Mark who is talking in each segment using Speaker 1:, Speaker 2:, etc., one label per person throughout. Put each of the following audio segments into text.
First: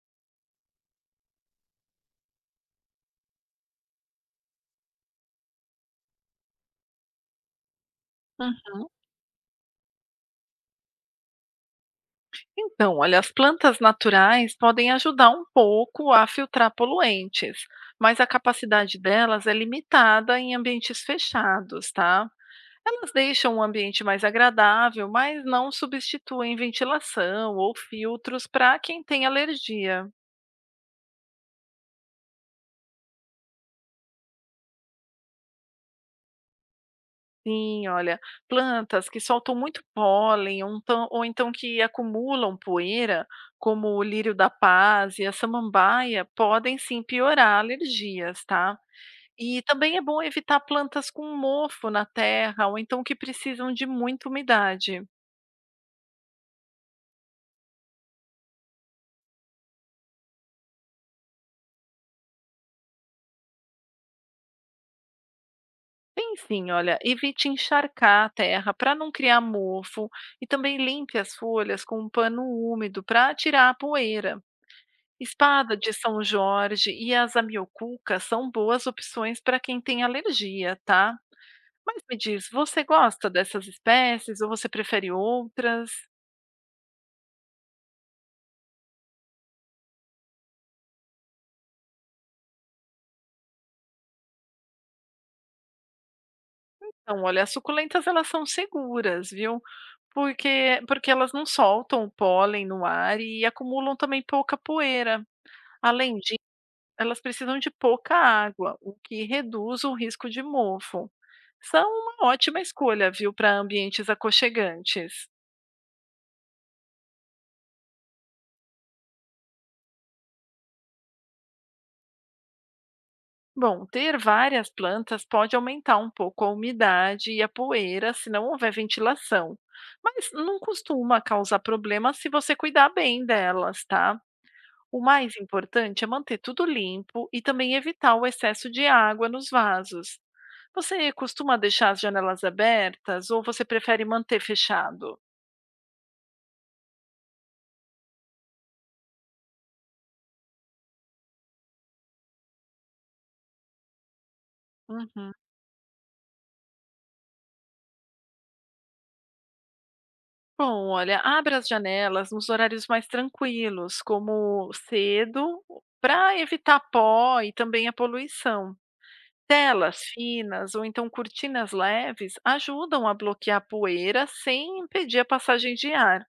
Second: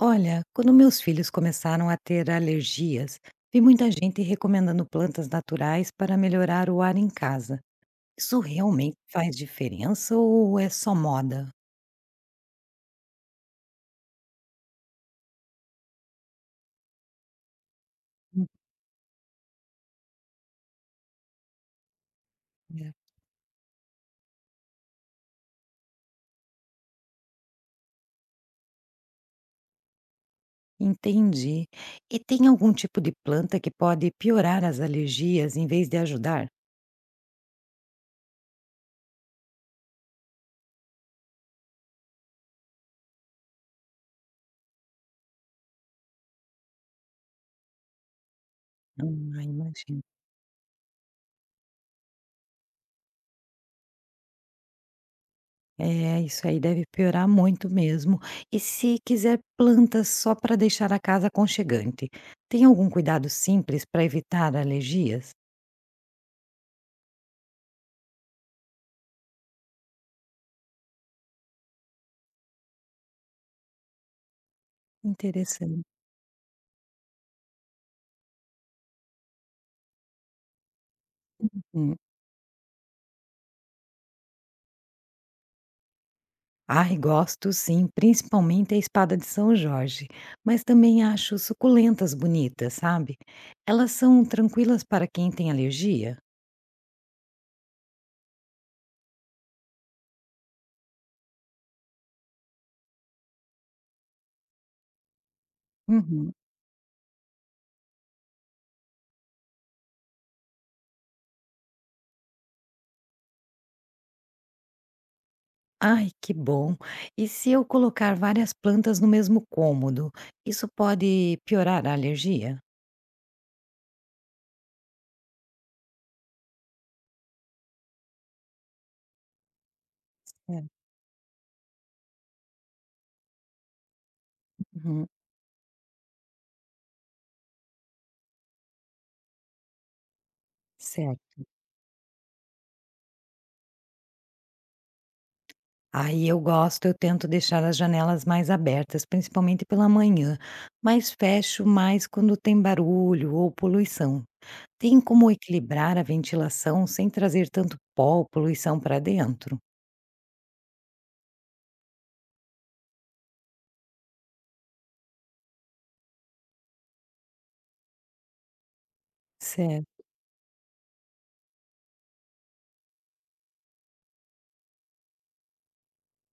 Speaker 1: Olha, quando meus filhos começaram a ter alergias, vi muita gente recomendando plantas naturais para melhorar o ar em casa. Isso
Speaker 2: Uhum.
Speaker 1: realmente faz diferença ou é só moda?
Speaker 2: Então, olha, as plantas naturais podem ajudar um pouco a filtrar poluentes, mas a capacidade delas é limitada em ambientes fechados, tá?
Speaker 1: Né?
Speaker 2: Elas deixam o ambiente mais agradável, mas não substituem ventilação ou filtros para quem tem alergia.
Speaker 1: Entendi. E tem algum tipo de planta que pode piorar as alergias em vez de ajudar?
Speaker 2: Sim, olha, plantas que soltam muito pólen ou então que acumulam poeira, como o lírio da paz e a samambaia, podem sim piorar alergias, tá?
Speaker 1: Ah,
Speaker 2: E também
Speaker 1: imagino.
Speaker 2: é bom evitar plantas com mofo na terra ou então que precisam de muita umidade.
Speaker 1: É, isso aí deve piorar muito mesmo. E se quiser plantas só para deixar a casa aconchegante, tem algum cuidado simples para evitar alergias?
Speaker 2: Tem sim, olha, evite encharcar a terra para não criar mofo e também limpe as folhas com um pano úmido para tirar a poeira. Espada
Speaker 1: Interessante.
Speaker 2: de São Jorge e as amiocuca são boas opções para quem tem alergia, tá?
Speaker 1: Hum.
Speaker 2: Mas me diz, você gosta dessas espécies ou você prefere outras?
Speaker 1: Ai, gosto sim, principalmente a espada de São Jorge, mas também acho suculentas bonitas, sabe? Elas são tranquilas para quem tem alergia?
Speaker 2: Então, olha, as suculentas elas são seguras, viu? Porque elas não soltam o pólen no ar e acumulam também pouca poeira. Além
Speaker 1: Uhum.
Speaker 2: disso, elas precisam de pouca água, o que reduz o risco de mofo. São uma ótima escolha, viu, para ambientes aconchegantes.
Speaker 1: Ai, que bom! E se eu colocar várias plantas no mesmo cômodo, isso pode piorar a alergia?
Speaker 2: Bom, ter várias plantas pode aumentar um pouco a umidade e a poeira se não houver ventilação, mas não
Speaker 1: É.
Speaker 2: costuma causar problema se você cuidar bem delas, tá? O
Speaker 1: Uhum.
Speaker 2: mais importante é manter tudo limpo e também evitar o excesso de água nos vasos. Você
Speaker 1: Certo.
Speaker 2: costuma deixar as janelas abertas ou você prefere manter fechado?
Speaker 1: Aí eu gosto, eu tento deixar as janelas mais abertas, principalmente pela manhã, mas fecho mais quando tem barulho ou poluição. Tem como
Speaker 2: Uhum.
Speaker 1: equilibrar a ventilação sem trazer tanto pó ou poluição para dentro?
Speaker 2: Bom, olha, abra as janelas nos horários mais tranquilos, como cedo, para evitar pó e também a poluição. Telas
Speaker 1: Certo.
Speaker 2: finas ou então cortinas leves ajudam a bloquear a poeira sem impedir a passagem de ar.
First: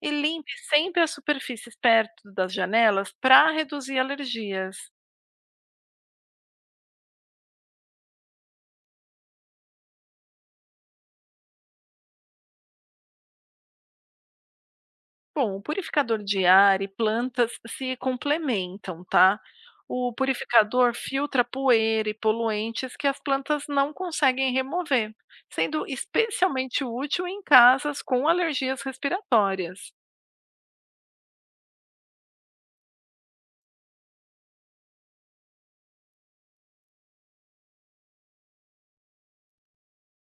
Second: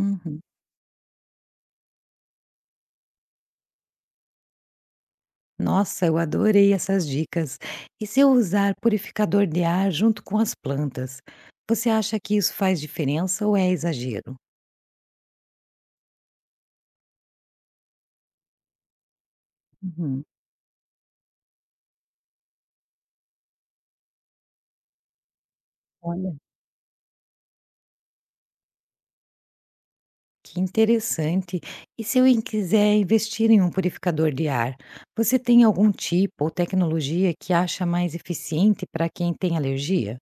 Speaker 2: E limpe sempre as superfícies perto das janelas para reduzir alergias.
Speaker 1: Nossa, eu adorei essas dicas. E se eu usar purificador de ar junto com as plantas, você acha que isso faz diferença ou é exagero?
Speaker 2: Bom, o purificador de ar e plantas se complementam, tá? O
Speaker 1: Uhum.
Speaker 2: purificador filtra poeira e poluentes que as plantas não conseguem remover, sendo
Speaker 1: Olha,
Speaker 2: especialmente útil em casas com alergias respiratórias.
Speaker 1: que interessante. E se eu quiser investir em um purificador de ar, você tem algum tipo ou tecnologia que acha mais eficiente para quem tem alergia?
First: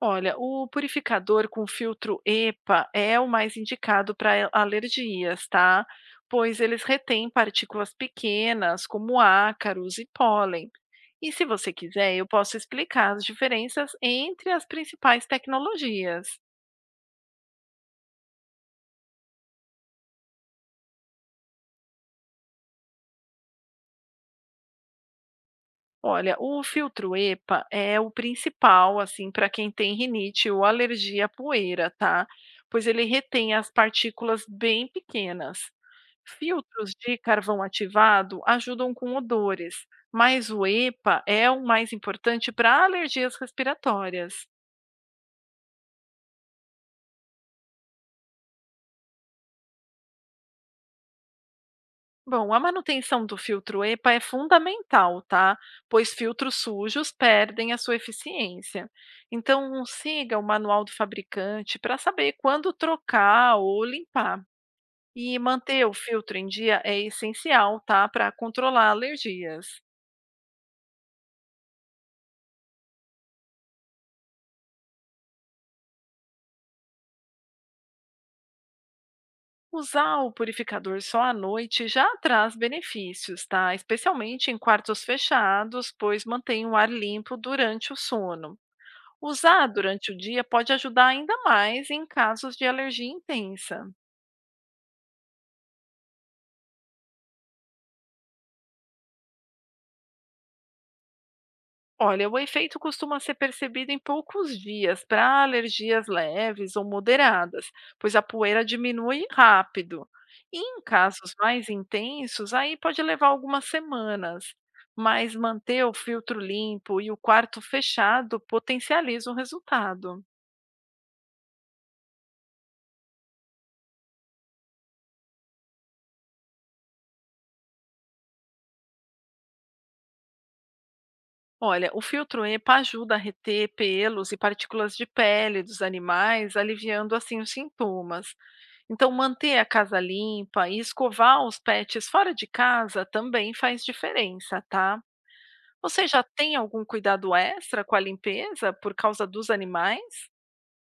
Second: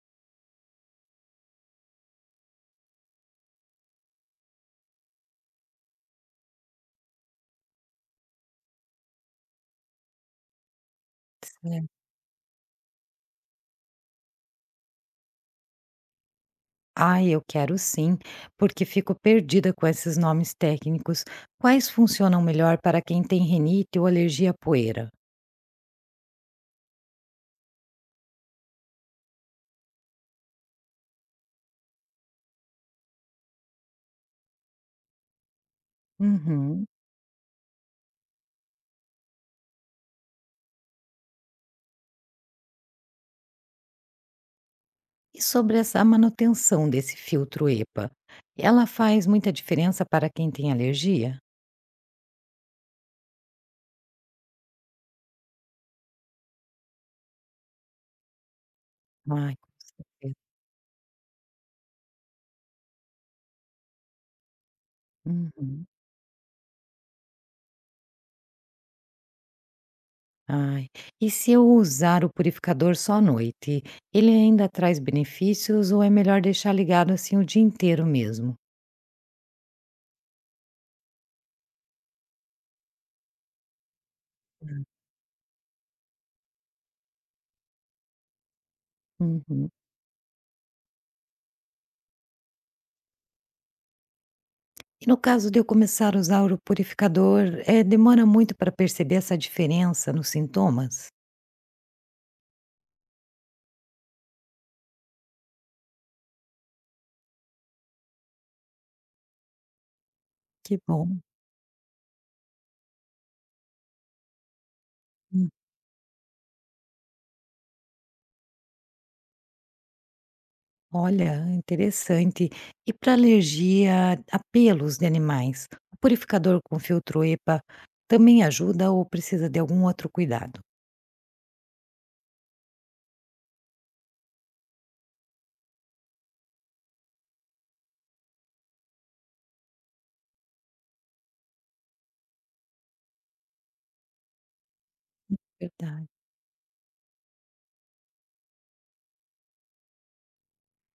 Speaker 2: Olha, o purificador com filtro EPA é o mais indicado para alergias, tá? Pois eles retêm partículas pequenas, como ácaros e pólen. E se você quiser, eu posso explicar as diferenças entre as principais tecnologias.
Speaker 1: Ai, eu quero sim, porque fico perdida com esses nomes técnicos. Quais funcionam melhor para quem tem rinite ou alergia à poeira?
Speaker 2: Olha, o filtro EPA é o principal, assim, para quem tem rinite ou alergia à poeira, tá? Pois ele retém as partículas bem pequenas.
Speaker 1: Uhum.
Speaker 2: Filtros de carvão ativado ajudam com odores, mas o EPA é o mais importante para alergias respiratórias.
Speaker 1: E sobre essa manutenção desse filtro EPA, ela faz muita diferença para quem tem alergia?
Speaker 2: Bom, a manutenção do filtro EPA é fundamental, tá? Pois filtros sujos perdem a sua eficiência.
Speaker 1: Ai, com
Speaker 2: Então, siga o
Speaker 1: certeza.
Speaker 2: manual do fabricante para saber quando trocar ou limpar. E manter
Speaker 1: Uhum.
Speaker 2: o filtro em dia é essencial, tá? Para controlar alergias.
Speaker 1: Ai, e se eu usar o purificador só à noite, ele ainda traz benefícios ou é melhor deixar ligado assim o dia inteiro mesmo?
Speaker 2: Usar o purificador só à noite já traz benefícios, tá? Especialmente em quartos fechados, pois mantém o ar limpo durante o sono. Usar
Speaker 1: Uhum.
Speaker 2: durante o dia pode ajudar ainda mais em casos de alergia intensa.
Speaker 1: E no caso de eu começar a usar o purificador, demora muito para perceber essa diferença nos sintomas?
Speaker 2: Olha, o efeito costuma ser percebido em poucos dias para alergias leves ou moderadas, pois a poeira diminui rápido. E em
Speaker 1: Que bom.
Speaker 2: casos mais intensos, aí pode levar algumas semanas. Mas
Speaker 1: Hum,
Speaker 2: manter o filtro limpo e o quarto fechado potencializa o resultado.
Speaker 1: olha, interessante. E para alergia a pelos de animais, o purificador com filtro EPA também ajuda ou precisa de algum outro cuidado?
Speaker 2: Olha, o filtro EPA ajuda a reter pelos e partículas de pele dos animais, aliviando assim os sintomas. Então, manter a casa limpa e escovar os pets fora de casa também faz diferença, tá? Você
Speaker 1: Verdade.
Speaker 2: já tem algum cuidado extra com a limpeza por causa dos animais?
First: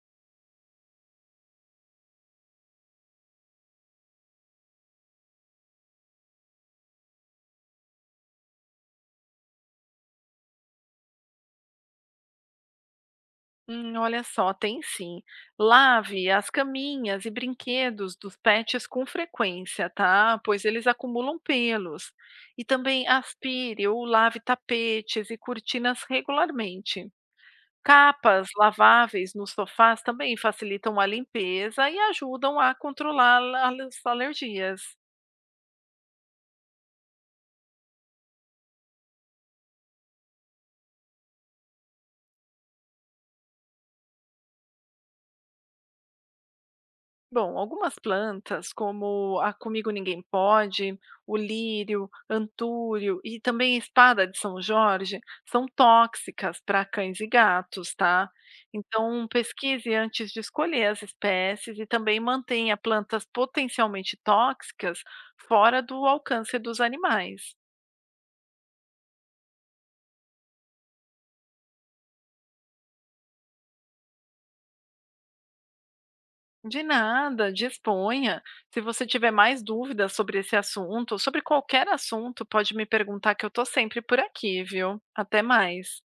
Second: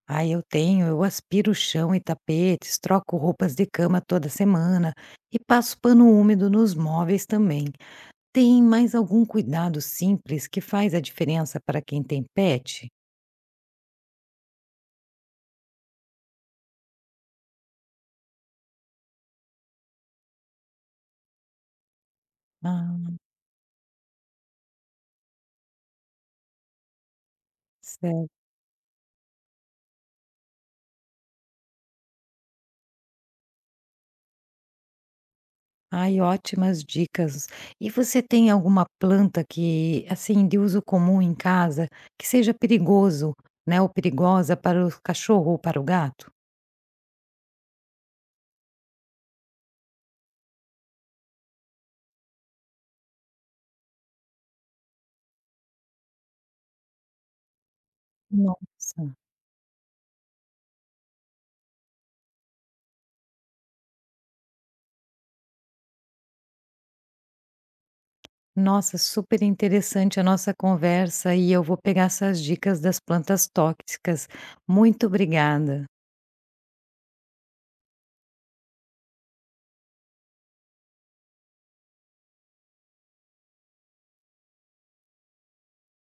Speaker 1: Ah, eu tenho, eu aspiro o chão e tapetes, troco roupas de cama toda semana e passo pano úmido nos móveis também. Tem mais algum cuidado simples que faz a diferença para quem tem pet?
Speaker 2: Olha só, tem sim. Lave as caminhas e brinquedos dos pets com frequência, tá? Pois eles acumulam pelos. E também
Speaker 1: Ah,
Speaker 2: aspire ou lave tapetes e cortinas regularmente.
Speaker 1: certo.
Speaker 2: Capas laváveis nos sofás também facilitam a limpeza e ajudam a controlar as alergias.
Speaker 1: Ai, ótimas dicas. E você tem alguma planta que, assim, de uso comum em casa, que seja perigoso, né, ou perigosa para o cachorro ou para o gato?
Speaker 2: Bom, algumas plantas, como a Comigo Ninguém Pode, o lírio, antúrio e também a espada de São Jorge, são tóxicas para cães e gatos, tá?
Speaker 1: Nossa,
Speaker 2: Então, pesquise antes de escolher as espécies e também mantenha plantas potencialmente tóxicas fora do alcance dos animais.
Speaker 1: nossa, super interessante a nossa conversa e eu vou pegar essas dicas das plantas tóxicas. Muito obrigada.
Speaker 2: De nada, disponha. Se você tiver mais dúvidas sobre esse assunto, ou sobre qualquer assunto, pode me perguntar que eu estou sempre por aqui, viu? Até mais.